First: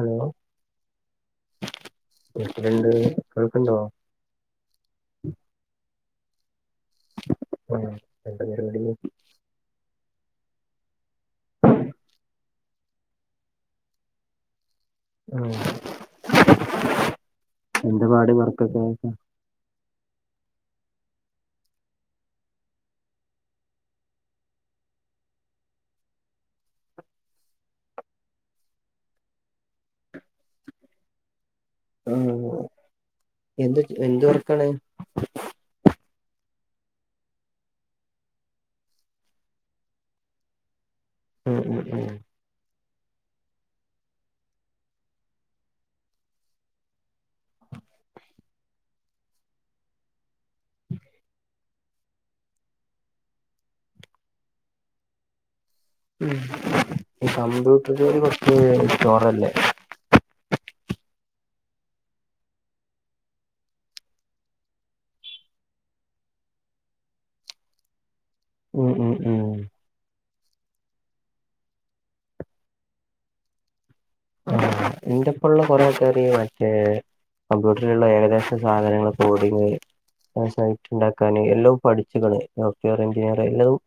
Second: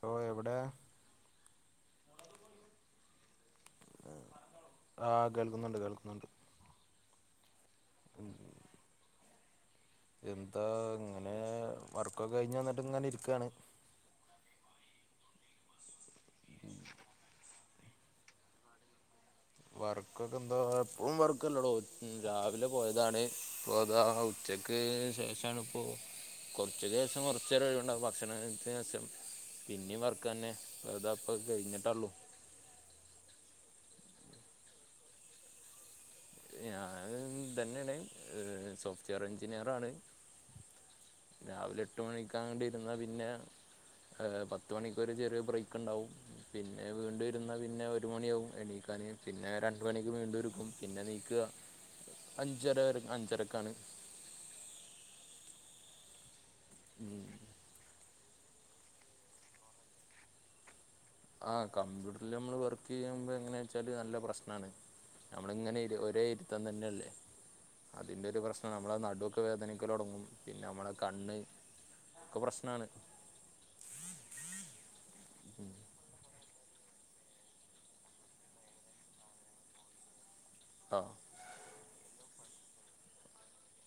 So എവിടെ... വീട്ടല് ണ്ട് വീട്ടിലോ. ആ കേൾക്കുന്നുണ്ട് കേൾക്കുന്നുണ്ട്.... ആ [unintelligible] എന്താ ഇങ്ങനെ വർക്കൊക്കെ കഴിഞ്ഞു വന്നിട്ട് ഇങ്ങനെ ഇരിക്കയാണ്...... ആ എന്താ പാട് വർക്കൊക്കെ..... വർക്കക്കെ എന്താ എപ്പഴും വർക്കല്ല ടോ രാവിലെ പോയതാണ് പോയത്..... ച്ചക്ക് ശേഷാണ് പോ.... കുറച്ചു ദിവസം കുറചേരം ഒഴിവുണ്ടാവും ഭക്ഷണം കഴിച്ചയിൻ്റേ ശേഷം.. പിന്നെ വർക്കന്നെ വെുതാപ്പൊ കഴിഞ്ഞിട്ട്..... ആ എന്ത് എന്ത് വർക്കാണ്... [unintelligible] തന്നെയാണ് സോഫ്റ്റ്വെയർ എഞ്ചിനീയർ ആണ്... ഉം ഉം രാവിലെ എട്ട് ഉം മണിക്കാണ്ടി ഇരുന്ന പിന്നെ..... ഏഹ് പത്ത് മണിക്കൊരു ചെറിയ ബ്രേക്ക്ണ്ടാവും. പിന്നെ വീണ്ടുരുന്ന പിന്നെ ഒരു മണിയാവും എണീക്കാന്. പിന്നെ രണ്ട് മണിക്ക് വീണ്ടു ഇരുക്കും. പിന്നെ നീക്ക അഞ്ചരര് അഞ്ചരക്കാണ്. ഈ കമ്പ്യൂട്ടർ ജോലി കൊറ്ച്ച് ചൊറല്ലെ? ആഹ് കമ്പ്യൂട്ടറ്ല് നമ്മള് വർക്കെയ്യുമ്പോ എങ്ങനെച്ചാല് നല്ല പ്രശ്നാണ്. നമ്മളിങ്ങനെ ഇര് ഒരേ ഇരുത്ത തന്നെല്ലേ അതിൻ്റൊരു പ്രശ്നം ആഹ് ഉം നമ്മളെ ഉം നടുവൊക്കെ ഉം വേദനിക്കലൊട്ങ്ങും പിന്നെ നമ്മളെ കണ്ണ് ഒക്കെ പ്രശ്നാണ്. ഇൻ്റെപ്പുള്ള കൊറെ എറി മറ്റേ കമ്പ്യൂട്ടറിലുള്ള ഏകദേശ സാധനങ്ങൾ കോഡിങ്. [unintelligible] ആ ഇണ്ടാക്കാന് എല്ലോം പഠിച്ച്ക്ക്ണ് ഡോക്ടർ എഞ്ചിനീയർ എല്ലതും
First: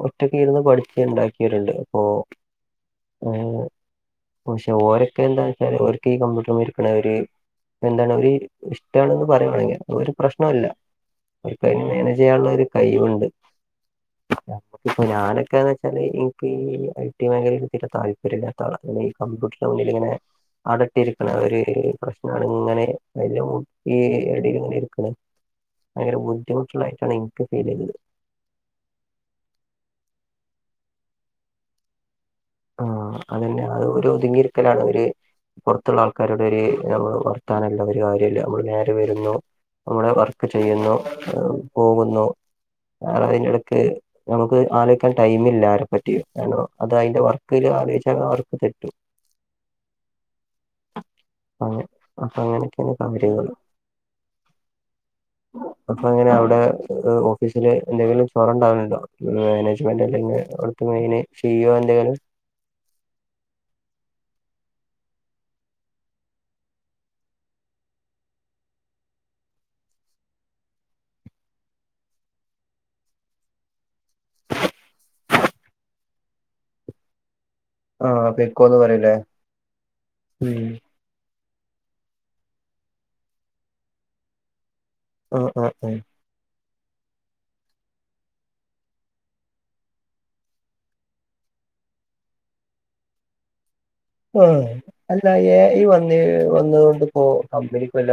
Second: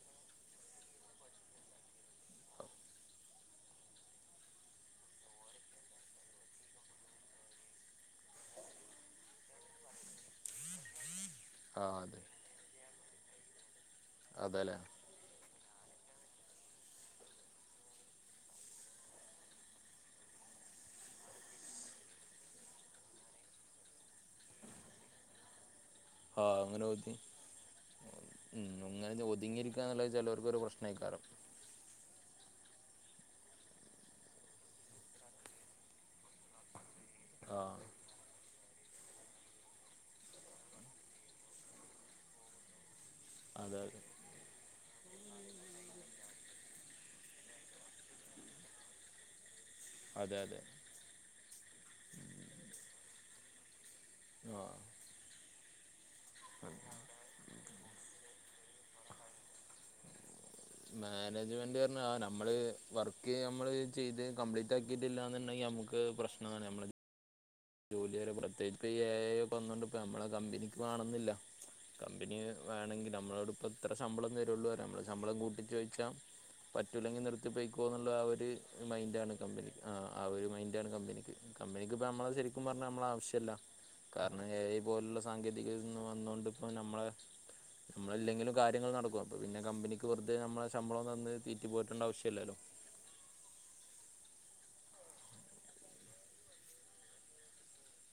ങ്ഒറ്റൊക്കിരുന്ന് പഠിച്ച് ഉണ്ടാക്കിയിട്ടുണ്ട്. ഓഹ് ഏഹ് പക്ഷെ ഓരൊക്കെ എന്താച്ചാൽ ഓര്ക്ക് ഈ കമ്പ്യൂട്ടർ മിരിക്ക്ണ ഒര് എന്താണ് ഒര് ഇഷ്ടണെന്ന് പറയമാണെങ്കിൽ ഒരു പ്രശ്നൊല്ല ആ പ്പെങ്ങനെണ് അതെ ചെയ്യാള്ളോര് കൈവ്ണ്ട് അതെല്ലേ? പ്പൊ ഞാനൊക്കെ നിക്കല് ഇൻക്ക് ഈ ഐ ടി മേഖലയിൽ തീരെ താല്പര്യമില്ലാത്താളാ കമ്പ്യൂട്ടർൻ്റെ മുന്നിലിങ്ങനെ അടട്ടിരിക്കണ ഒര് പ്രശ്നാണ് ഇങ്ങനെ അയില് മുട്ടി അടിൽങ്ങനെ ഇരിക്കണ ഭയങ്കര ആ അങ്ങനെ ഊതി ബുദ്ധിമുട്ടുള്ളായിട്ടാണ് ഇൻക്ക് ഫീലെയ്തത്. ഇങ്ങനെ ഒതുങ്ങിയിരിക്കാന്നുള്ളെ ചെലോൽക്കൊരു പ്രശ്നയിക്കാരം. ആ അതെന്നെ അത് ഒരു ഒതുങ്ങിരിക്കലാണ് ഒര് പൊറ്ത്തുള്ള ആൾക്കാരോട് ഒര് നമ്മ വർത്താനല്ല ആഹ് ഒര് കാ ല്ല ഓര് നേരെ വരുന്നു നമ്മള വർക്ക് ചെയ്യുന്നു പോകുന്നു. അ അതെ അയിന്റടക്ക് അതെ നമുക്ക് ആലോയിക്കാൻ ടൈമില്ല ആരെ പറ്റിയും അത് അയിൻ്റെ വർ കിലാലോയിച്ച ഇങ്ങളവർക്ക് തെറ്റും. അതെ അതെ. അങ്ങ് അങ്ങനൊക്കേണ് കാര്യങ്ങൾ. ആഹ് അപ്പൊങ്ങനെ അവടെ അ്ഒ ന്ത്ച്ചല് എന്തെങ്കിലു ചൊറണ്ടാവലുണ്ടോ മാനേജ്മെന്റ് അല്ലെങ്കിൽ അ [unintelligible] സിഇഒ മാനേജ്മെന്റ് പറഞ്ഞാ എന്തെങ്കിലു? നമ്മള് വർക്ക് നമ്മള് ചെയ്ത് കംപ്ലീറ്റാക്കിയിട്ടില്ലന്നുണ്ടെങ്കി നമുക്ക് പ്രശ്നാണ് നമ്മള് ജോലി വരെ പ്രത്യേകി ഈ ഏ ഐ വന്നോണ്ട്പ്പോ നമ്മളെ കമ്പനിക്ക് വാണന്നില്ല. കമ്പിനി വേണങ്കിൽ നമ്മളോടപ്പം ഇത്ര ശമ്പളം തരുള്ളോറി നമ്മള് ശമ്പളം കൂട്ടിച്ചോയിച്ചാ പറ്റൂല്ലെങ്കിൽ നിർത്തിപ്പോയി ക്കോന്നുള്ള ആ ഒരു പെക്കോന്ന് പറയൂലേ മൈൻ്റാണ് കമ്പിനിക്ക് ആഹ് ഒരു ഉം മൈൻ്റാണ് കമ്പിനിക്ക് കമ്പനിക്ക് ഇപ്പോ നമ്മള ശരി ക്കും പറഞ്ഞാ നമ്മളാവശ്യല്ല. കാരണം ഏ ഐ പോലുള്ള ആ ആ സാങ്കേതിക ആ ത് വന്നൊണ്ട്പ്പം നമ്മളെ നമ്മളില്ലെങ്കിലും കാര്യങ്ങൾ നടക്കും. അപ്പൊ പിന്നെ കമ്പിനിക്ക് വെറുതെ നമ്മളെ ശമ്പളം തന്ന് തീറ്റി പോറ്റേണ്ട ആവശ്യല്ലല്ലോ. ആ അല്ല ഏ ഇ വന്നേ വന്നോണ്ട്പ്പോ കമ്പിനിക്ക് വല്ല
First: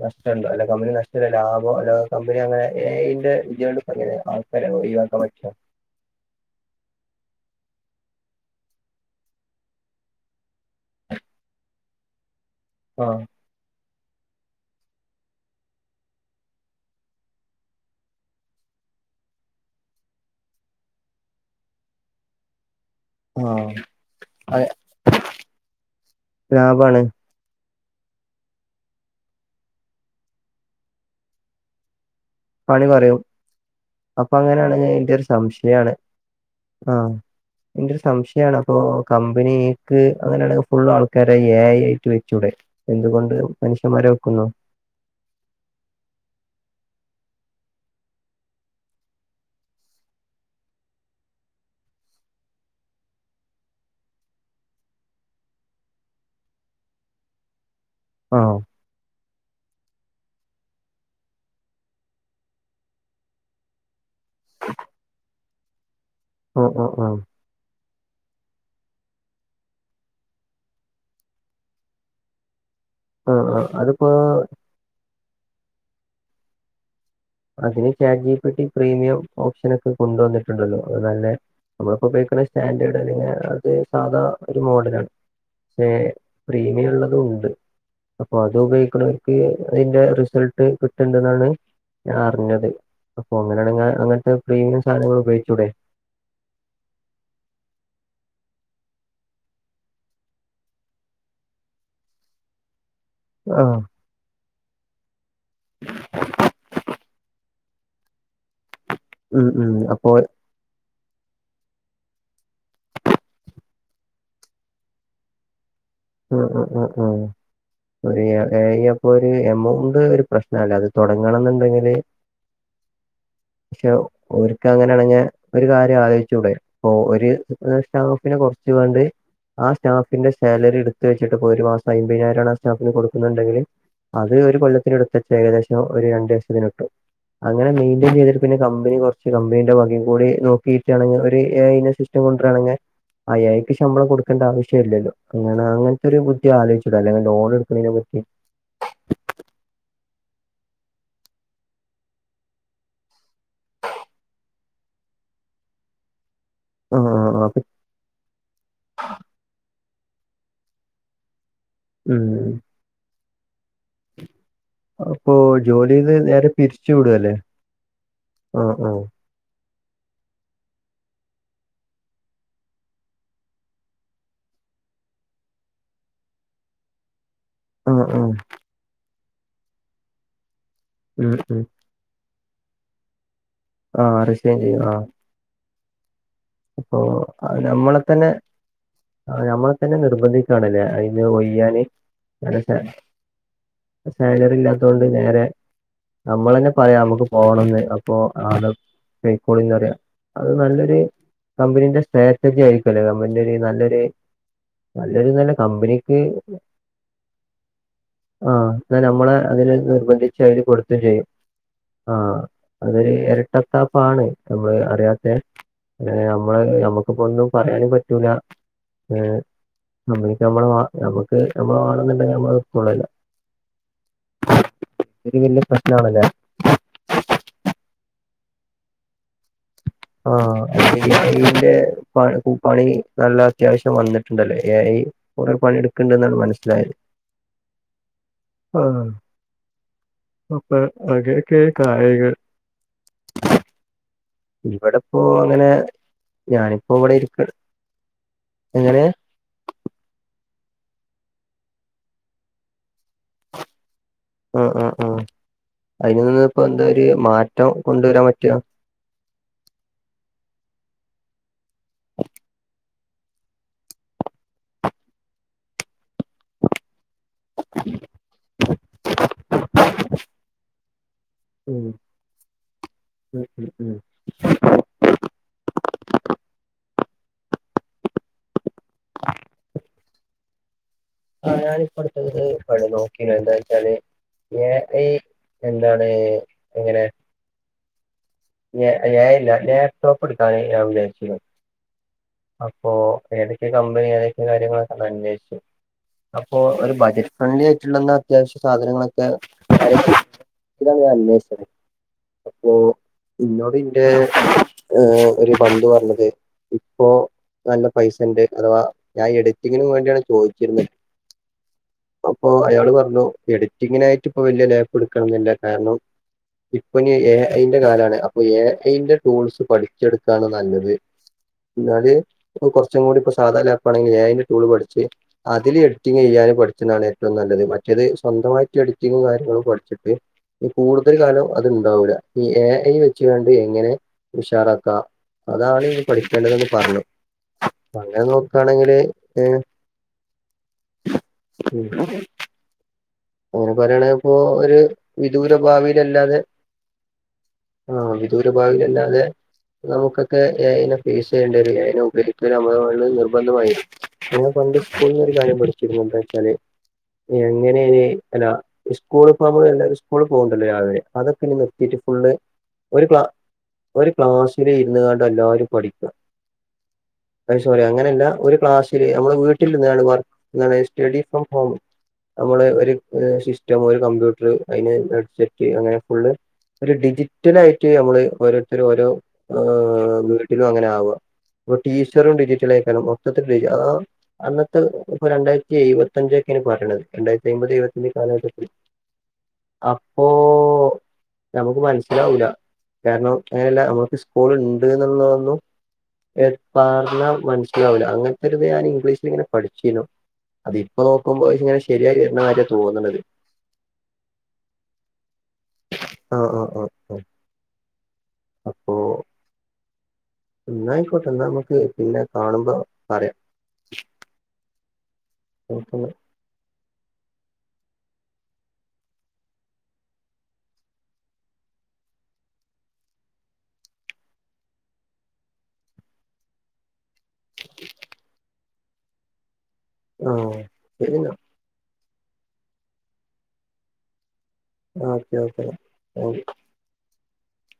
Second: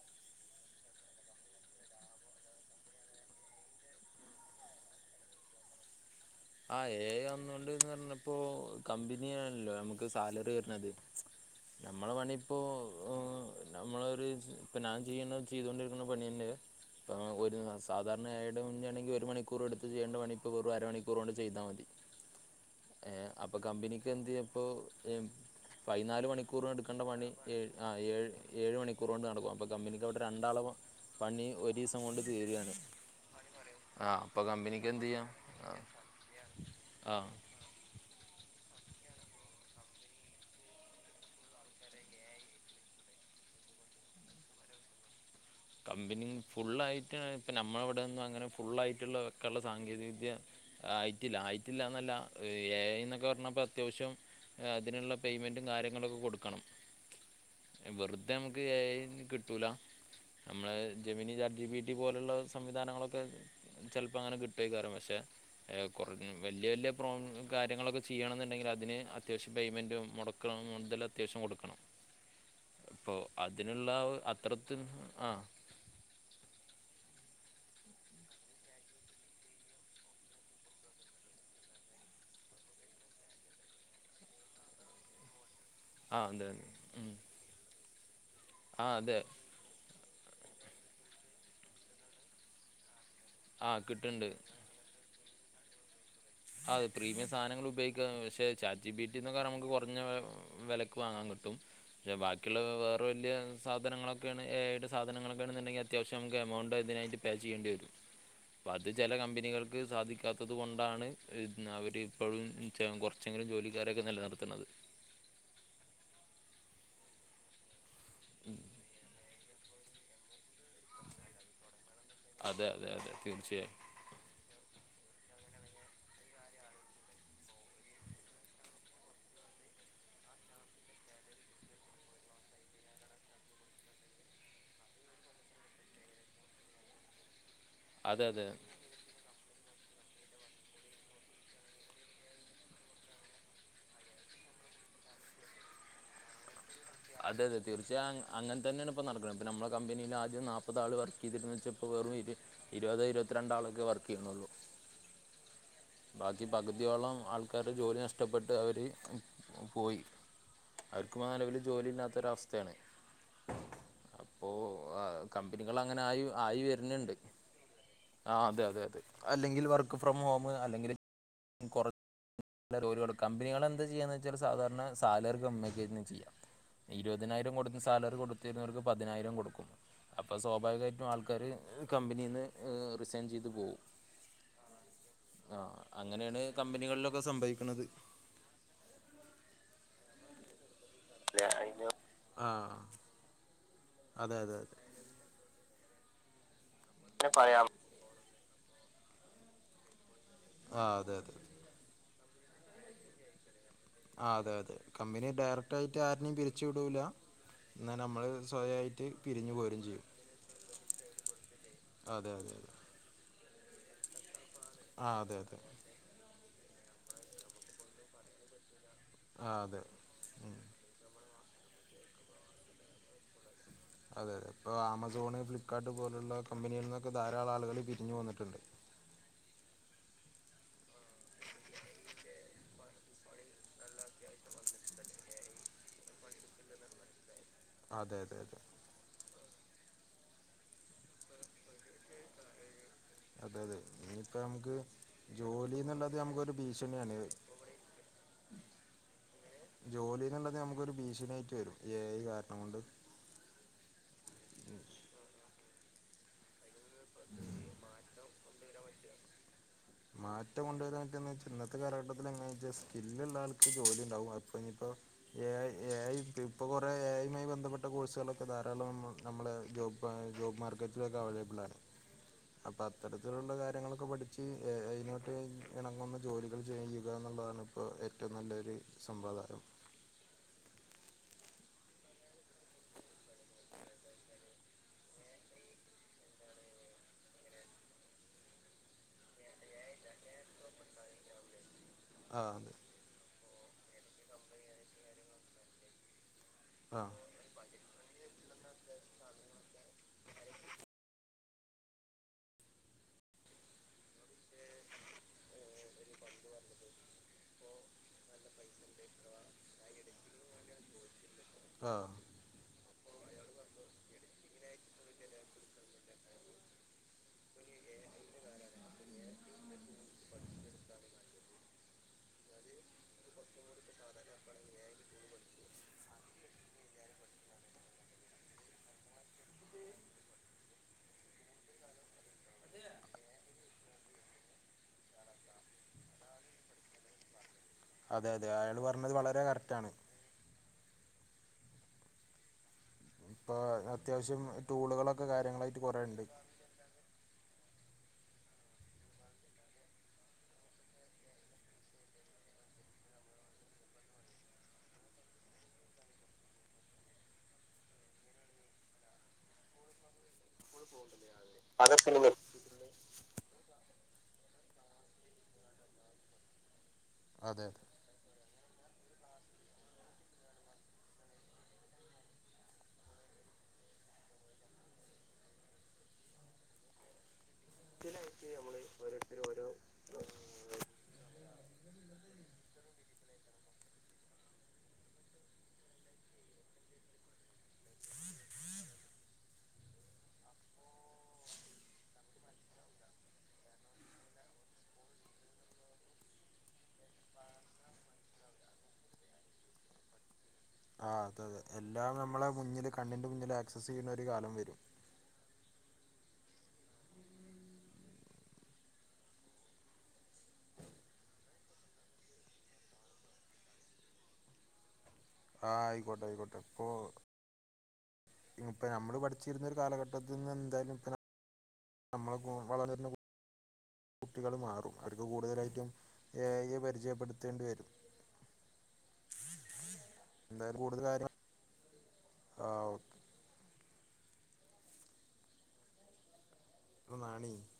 നഷ്ടണ്ടോ അല്ല കമ്പനി നഷ്ടല്ല ലാഭോ അല്ല കമ്പനി അങ്ങനെ ഏ ഐ ൻ്റെ ഇതിയോട്പ്പെങ്ങനെ? പെര ഒഴിവാക്ക പറ്റ്ണ ആഹ് ഏ ഐ വന്നോണ്ട്ന്നറഞ്ഞപ്പോ കമ്പിനിയാണല്ലോ നമുക്ക് സാലറി തര്ണത്. നമ്മളെ പണി പ്പോ അ് ആ നമ്മളൊര് ഇപ്പൊ ഞാൻ ചെയ്യുന്ന ചെയ്തൊണ്ടിരിക്കുന്ന പണിയെന്നെ തങ്ങക്കൊരു സാധാരണാ ഏ ഐ ടെ മുന്നാണെങ്കിൽ ഒരു മണിക്കൂറെടുത്ത് ചെയ്യേണ്ട പണിപോ വെറു അരണി ക്കൂറോണ്ട് ചെയ്താമതി. ഏഹ് അപ്പൊ കമ്പിനിക്ക് ആ എന്തെയ്യപ്പൊ പയിനാല് മണിക്കൂർ ലാഭാണ് എടുക്കണ്ട പണി ഏഴ് ആഹ് ഏഴ് ഏഴ് മണിക്കൂറോണ്ട് നടക്കും. അപ്പോൾ കമ്പനിക്ക് അവിടെ രണ്ടാള പണി ഒ രീസം കൊണ്ട് തീരാണ് പണി പറയും. ആഹ് അപ്പൊ അങ്ങനെയാണെങ്കി കമ്പനിക്ക് എന്റെ ഒരു എന്തെയ്യാം ആ സംശയാണ്. ആഹ് ആ എന്റെ ഒരു സംശയാണ്. അപ്പോ കമ്പനിക്ക് അങ്ങനെയാണെങ്കി ഫുൾ ആൾക്കാരെ എ ഐ ആയിട്ട് വെച്ചൂടെ? എന്തുകൊണ്ട് മനുഷ്യന്മാരെ വെക്കുന്നോ? കമ്പനി ഫുള്ളായിട്ട് ഇപ്പ നമ്മളവിടെ ഒന്നും അങ്ങനെ ഫുള്ളായിട്ടുള്ള ഒക്കെയുള്ള സാങ്കേതിക വിദ്യ- ആയിറ്റില്ല ആയിട്ടില്ല എന്നല്ല ഏ. ഐ ന്നൊക്കെ പറഞ്ഞപ്പ അത്യാവശ്യം- അതിനുള്ള പേയ്മെൻറും കാര്യങ്ങളൊക്കെ കൊടുക്കണം. [inaudible] വെറുതെ ആഹ് നമുക്ക് എ ഐ കിട്ടൂല. നമ്മളെ Gemini chat G P T പോലുള്ള സംവിധാനങ്ങളൊക്കെ ചിലപ്പോ അങ്ങനെ കിട്ടും. റ പക്ഷെ കുറ ഓ വല്ലിയ ഓ വല്ലിയ ഓ പ്രോബ- കാര്യങ്ങളൊക്കെ ചെയ്യണംന്നുണ്ടെങ്കിൽ അതിന് അത്യാവ്യം പേയ്മെന്ററ് മുടക്കണം മുതൽ അത്വശ്യം കൊടുക്കണം. [inaudible] അപ്പൊ ആഹ് ആഹ് അതിനുള്ള അതിപ്പോ അത്രത്തിൽ ആ. അതിന് chat G P T premium ഓപ്ഷനൊക്കെ കൊണ്ട് വന്നിട്ടുണ്ടല്ലോ. അത് നല്ല- നമ്മളിപ്പോപയോഗക്കണ് സ്റ്റാൻഡേഡ് അല്ലെങ്കിൽ അത് സാധാ ഒരു മോഡലാണ്. പക്ഷേ ആ അതെ അതെ ഉം. പ്രീമിയുള്ളതും ഉണ്ട്. അപ്പൊ അതും ആഹ് അതെ ഉപയോഗിക്ക്ണോൽക്ക് അതിന്റെ റിസൾട്ട് കിട്ടുണ്ട്ന്നാണ് ഞാൻ അറിഞ്ഞത്. അപ്പൊ ആഹ് അങ്ങനെയാണെങ്ങെ കിട്ട്ണ്ട് അങ്ങനത്തെ പ്രീമിയം സധനങ്ങൾ ഉപയോഗിച്ചൂടെ? അത് പ്രീമിയം സാധനങ്ങൾ ഉപയോഗിക്കാ. പക്ഷെ ചാറ്റ് ജി പി റ്റി എന്നൊക്കെ പറഞ്ഞ നമുക്ക് കുറഞ്ഞ വിലക്ക് വാങ്ങാൻ കിട്ടും. പക്ഷെ ബാക്കിയുള്ള വേറെ വലിയ ആഹ് സാധനങ്ങളൊക്കെയാണ് ഏഴെട്ട് സാധനങ്ങള- ണെന്നുണ്ടെങ്കിൽ അത്യാവശ്യം നമുക്ക് എമൗണ്ട് അതിനായിട്ട് പേ ചെയ്യേണ്ടി വരും. അപ്പൊ അത് ചില ഉം ഉം കമ്പനികൾക്ക് അപ്പൊ സാധിക്കാത്തത് കൊണ്ടാണ്- ഇ അവരി ഇപ്പോഴും കുറച്ചെങ്കിലും ജോലിക്കാരൊക്കെ നില നിർത്തണത്. ഉം. ഉ ഉം. ഉ ഒരു എ ഐ അപ്പൊരു എമൗണ്ട് പ്രശ്നല്ല. അത് തുടങ്ങണം ന്നുണ്ടെങ്കില്- അതെ അതെ അതെ. തീർച്ചയായും. ഓൽക്ക് അങ്ങനൊണങ്ങ ഒരു കാര്യം ആലോചിച്ചൂടെ. പ്പൊ ഒരു സ്റ്റാഫിനെ കുറച്ച്കാണ്ട് ആ സ്റ്റാഫിന്റെ സാലറി എടു- ഒത്തി വെച്ചിട്ട്പ്പോ ഒരു മാസം അയ്മ്പതിനായിരമാണ് ആ സ്റ്റാഫിന് കൊടുക്കുണുണ്ടെങ്കിൽ- അത് ഒരു കൊല്ലത്തിനടുത്തിട്ട് ഏകദേശം ഒരു രണ്ടു ലക്ഷത്തിന് കിട്ടും. അങ്ങനെ മെയിൻെയിൻ അതെ അതെ ചെയതി്രുന്നെങ്കിൽ കമ്പനി കുറച്ച്, - പക്ഷെ കമ്പനീന്റെ ഭാക്ക് കൂടി നോക്കിട്ടാണെങ്കി ഒരു എ ഐ സിസ്റ്റം കൊണ്ട്രാണെങ്ങെ - അയൾക്ക് ശമ്പളം കൊടുക്കേണ്ട ആവശ്യ ഇല്ലല്ലോ? ഞാൻ അ അങ്ങനത്തെൊ ഒരു ബുദ്ധി ആലോചിച്ചു അതെ അതെ. തീർച്ചയായും അങ്ങനെ തന്നെയ- ഇപ്പ നടക്കണംപ്പനമ്മെ കമ്പനിയിൽ ആദ്യം നാപ്പത് ആൾ വർക്ക് ചെയ്തി വെച്ച വെറും ഇരുപതോ ഇരുപത്തിരണ്ടാളൊക്കെ വർക്ക് ചെയ്യുന്നൊള്ളൂ. ബാക്കി ആ പകുതിയോളം ആ ആ. അപ്പൊ ആൾക്കാരുടെ ജോലി നഷ്ടം- നഷ്ടപ്പെട്ട് അവർ പോയി. അവർക്ക് പൊ നിലവിൽ ജോലില്ലാത്തൊര് ഉം അവസ്ഥയാണ്. അപ്പോ- അപ്പൊ കമ്പനികൾ അങ്ങനെ ജോലിന്ന് ആയി നേരെ ആയി പിരിച്ചു വരുന്നുണ്ട്. വിടുവല്ലേ ആ അതെ, അതെ, അതെ. അല്ലെങ്കിൽ വർക്ക് ഫ്രം ഹോം, അല്ലെങ്കിൽ- കുറ- ജോലിയൊള്ളു. കമ്പനികൾ എന്താ ചെയ്യാന്ന് വെച്ചാല് സാധാരണ സാലറി കമമിയാക്കാ ചെയ്യാ. ഇരുപതിനായിരം കൊടു- ആ സാലറി ആ കൊടുത്തിരുന്നവർക്ക് പതിനായിരം കൊടുക്കും. അപ്പോൾ സ്വാഭാവികമായിട്ടും ഉം ആൾക്കാർ- ഉം കമ്പനീന്ന് റിസൈൻ ചെയ്തു പോവും. ആഹ് റിസൈൻ ചെയ്യും. ആ. ആഹ് അങ്ങനെയാണ് അപ്പൊ കമ്പനികളിലൊക്കെ ആ, സംഭവിക്കണത്. നമ്മളെ തന്നെ ആ നമ്മളെ തന്നെ നിർബന്ധിക്കണല്ലേ അയ്ന്ന് ഒയ്യാന് ആഹ് അതെ സാലറി അതെ അതെ ഇല്ലാത്തൊണ്ട് നേരെ നമ്മൾ തന്നെ പറയാ നമുക്ക് പോണംന്ന് ഇപ്പോ ആ പോയ്‌ക്കോളിന്ന് പറയാ അത് ആ നല്ലൊരു- അതെ അതെ കമ്പനീന്റെ സ്ട്രാറ്റജി ആയിരിക്കുല്ലേ കമ്പനിന്റെ ഒരു നല്ലൊര് ആഹ് അതെ അതെ കമ്പനി ഡയറക്ട് ആയിട്ട് ആര്നെയും പിരിച്ചു വിടൂല എന്നാ നമ്മള് ആഹ് എന്നാ സ്വയായിട്ട് നമ്മളെ പിരിഞ്ഞു അതിന് പോരും ചെയ്യും നിർബന്ധിച്ച് അതില് കൊടുത്തും ചെയ്യും അതെ ആഹ് അതെ അതെ അതൊരു എരട്ടത്താപ്പാണ് നമ്മള് ആ അറിയാത്ത അതെ അതെ ഏഹ് നമ്മള് നമുക്കിപ്പോ ഒന്നും പറയാനും പറ്റൂല ഏഹ് ആ അതെ നമ്മക്ക് ഉം നമ്മള് മാ നമ്മക്ക് നമ്മള് ആണുന്നുണ്ടെങ്കിൽ നമ്മള് കൊള്ളില്ല അതെ അതെ ഇപ്പൊ ആമസോണ് ഇതൊരു വലിയ ഫ്ളിപ്പ്കാർട്ട് പ്രശ്നാണല്ലേ പോലുള്ള കമ്പനികളിൽ നിന്നൊക്കെ ധാരാളം ആളുകള് പിരിഞ്ഞു വന്നിട്ടുണ്ട് ആഹ് എ ഐ ന്റെ പണി ക്കു പണി നല്ല അത്യാവശ്യം വന്നിട്ടുണ്ടല്ലോ എ ഐ കൊറേ പണിട്‌ക്ക്‌ണ്ട്ന്നാണ് മനസ്സിലായത് അതെ അതെ അതെ ആഹ് അപ്പോ അങ്ങനൊക്കാണ്‌ കാര്യങ്ങള് അതെ അതെ ഇനിയിപ്പ നമ്മുക്ക് ഇവിടെപ്പോ അങ്ങനെ ജോലിന്ന്ള്ളത് നമ്മുക്കൊരു ഭീഷണിയാണേ എങ്ങനെയ ജോലിന്ന്ള്ളത് നമുക്കൊരു ഭീഷണ്യയിട്ട് വരും ഈ എ ഐ കാരണം കൊണ്ട് ആഹ് ആഹ് അഹ് അയ്ൽ നിന്ന് ഇപ്പോ എന്താ ഒര് മാറ്റം കൊണ്ടുവരാൻ പറ്റ മാറ്റം കൊണ്ടുവരാൻ പറ്റോന്നച്ചാ ഇന്നത്തെ കാലഘട്ടത്തില് എങ്ങനാച്ചാ സ്കില്ലിള്ളാൾക്ക് ജോലി ഇണ്ടാവും അപ്പൊ ഇനിപ്പോ എ ഐ എ ഐ ഇപ്പൊ കൊറേ എ ഐ ഐ യുമായി ബന്ധപ്പെട്ട കോഴ്സുകളൊക്കെ ധാരാളം നമ്മളെ ജോബ് ഏഹ് ജോബ് മാർക്കറ്റിലൊക്കെ അവൈലബിൾ ആ ഉം അപ്പൊ ഉം അത്തരത്തിലുള്ള ഉം ഉം കാര്യങ്ങളൊക്കെ പഠിച്ച് എ ഐ നോട്ട് എണങ്ങുന്ന ജോലികൾ ചെയ്യുക എന്നുള്ളതാണ് ഇപ്പോ ഏറ്റവും നല്ലൊരു സമ്പ്രദായം ആ ഞാനിപ്പടുത്തെ ഇപ്പാണ് നോക്കീ എന്താ വെച്ചാല് എ ഐ എന്താണ് എങ്ങനെ? എ ഐ എ ഐ അല്ല ലാപ്ടോപ്പ് എടുക്കാൻ ഞാൻ വിചാച്ചിക്ക്ണ് ആ അതെ അപ്പോ ഏതൊക്കെ കമ്പനി ഏതൊക്കെ കാര്യങ്ങളൊക്കെ ഒന്നന്വേഷിച്ചു അപ്പോ ഒരു ആ ബജറ്റ് ഫ്രണ്ട്ലി ആയിട്ടുള്ളന്ന അത്യാവശ്യ സാധനങ്ങളൊക്കെ [inaudible] ഇതാണ് ഞാൻ അന്വേഷിച്ചത് അപ്പോ ഇന്നോട് ഇന്റെ ഏഹ് ഒരു ഫ്രണ്ട് പറഞ്ഞത് ഇപ്പോ നല്ല പൈസണ്ട് അഥവാ ഞാൻ എഡിറ്റിങ്ങിന് വേണ്ടിയാണ് ചോദിച്ചിരുന്നെ. ആഹ് അപ്പൊ അയാള് പറഞ്ഞു എഡിറ്റിങ്ങിനായിട്ട് ഇപ്പൊ വലിയ ലാപ്പ് എടുക്കണന്നില്ല കാരണം ഇപ്പൊ ഇനി എ ഐന്റെ കാലാണ് അപ്പൊ എ ഐന്റെ ടൂൾസ് പഠിച്ചെടുക്കാണ് നല്ലത് എന്നാല് കൊറച്ചും കൂടി ഇപ്പ സാധാ ലാപ്പാണെങ്കി എ ഐന്റെ ടൂള് പഠിച്ച് അതില് എഡിറ്റിംഗ് ചെയ്യാൻ പഠിച്ചന്നാണ് ഏറ്റവും നല്ലത് മറ്റേത് സ്വന്തമായിട്ട് എഡി എഡിറ്റിങ്ങും കാര്യങ്ങളും പഠിച്ചിട്ട് ഇനി കൂടുതൽ കാലം അത് ഇണ്ടാവൂല ഈ എ ഐ വെ നാണ്ട് എങ്ങനെ ഉഷാറാക്കാ, അതാണ് ഇനി പഠിക്കേണ്ടതെന്ന് പറഞ്ഞു അപ്പൊ അങ്ങനെ അതെ അതെ അയാൾ നോക്കാണെങ്കില് പറഞ്ഞത് വളരെ ഏഹ് കറക്റ്റാണ് ഉം ഇപ്പോൾ ഓര് പറയണതിപ്പോ അത്യാവശ്യം ഒരു ടൂളുകളൊക്കെ വിദൂര കാര്യങ്ങളായിട്ട് കുറേ ഉണ്ട് അതെ ഭാവിയിലല്ലാതെ ആഹ് വിദൂര ഭാവിയിലല്ലാതെ നമ്മുക്കൊക്കെ എ ഐനെ ഫേസ്യ്യേണ്ടി വെരും എ ഐനെ ഉപയോഗിക്കണം നമ്മള് മേളില് നിർബന്ധമായി ഞങ്ങ പണ്ട് സ്കൂളിലൊരു കാര്യം പഠിച്ചിരുന്നു എന്താച്ചാല് എങ്ങനെയാണ് അല്ല സ്കൂള്പ്പ നമ്മള് എല്ലാരും സ്കൂള് പോവിണ്ടല്ലോ രാവിലെ അതൊക്കെ ഇനി നിർത്തിട്ട് ഫുള്ള് ഒരു ക്ലാ ഒരു ക്ലാസ്സില് ഇരുന്ന്ങ്ങാണ്ട് എല്ലാരും പഠിക്കാ അയ് അതെ സോറി അങ്ങനല്ല ഒരു ക്ലാസ് സില് നമ്മള് വീട്ടിൽ ഇരുന്നാണ്ട് വർക്ക് എന്താണ് സ്റ്റഡി ഫ്രം ഹോം നമ്മള് ഒരു ഏഹ് സിസ്റ്റം ഒരു കമ്പ്യൂട്ടറ് അതിന് ഹെഡ്സെറ്റ് അങ്ങനെ ഫുള്ള് ഒരു ഡിജിറ്റൽ ആയി ട്ട് നമ്മള് ഓരോരുത്തരും ഓരോ ഏഹ് വീട്ടിലും അങ്ങനെ ആവാ ഇപ്പൊ ടീച്ചറും ഡിജിറ്റലയ്ക്കാരം മൊത്തത്തി ഡിജി ആഹ് അന്നത്തെ ഇപ്പൊ രണ്ടായിരത്തി എഴുപത്തഞ്ചൊക്കെയാണ് പറയണത് രണ്ടായിരത്തി അൻപത് എഴുപത് [unintelligible] കാലഘട്ടത്തിൽ അപ്പോ നമുക്ക് മനസ്സിലാവൂല കാരണം അങ്ങനല്ല നമുക്ക് സ്കൂളിണ്ട്ന്നുള്ളതൊന്നും ഏഹ് പറഞ്ഞാ മനസ്സിലാവില്ല അങ്ങനത്തെരുത് ഞാൻ ഇംഗ്ലീഷില് ഇങ്ങനെ പഠിച്ചിനു. അത് ഇപ്പൊ ആ അതെ നോക്കുമ്പോ അതെ അതിങ്ങനെ എല്ലാം ശരിയായി വര്ണ നമ്മളെ മാര്യ മുന്നിൽ കണ്ണിൻ്റെ മുന്നില് ആക്സസ് ചെയ്യുന്ന ഒരു കാലം വെരും ആഹ് ആഹ് ആഹ് അപ്പൊ ഇന്നായ്ക്കോട്ടെ എന്നാ നമുക്ക് പിന്നെ കാണുമ്പോ പറയാം ആഹ് ഓക്കെ എന്നാ ആയിക്കോട്ടെ ആയിക്കോട്ടെ ഇപ്പോ ഇപ്പ നമ്മള് പഠിച്ചിരുന്ന ഒരു കാലഘട്ടത്തിന്ന് എന്തായാലും ഇ നമ്മളിപ്പോ വളർന്നു വരുന്ന കു കുട്ടികള് മാറും അവർക്ക് കൂടുതലായിട്ടും എ ഐയേ പരിചയം പെടുത്തേണ്ടി വെരും ആഹ് ശെരി എന്നാ ആഹ് ഓ ആഹ് ഓക്കെ ഓക്കെ [unintelligible] [unintelligible]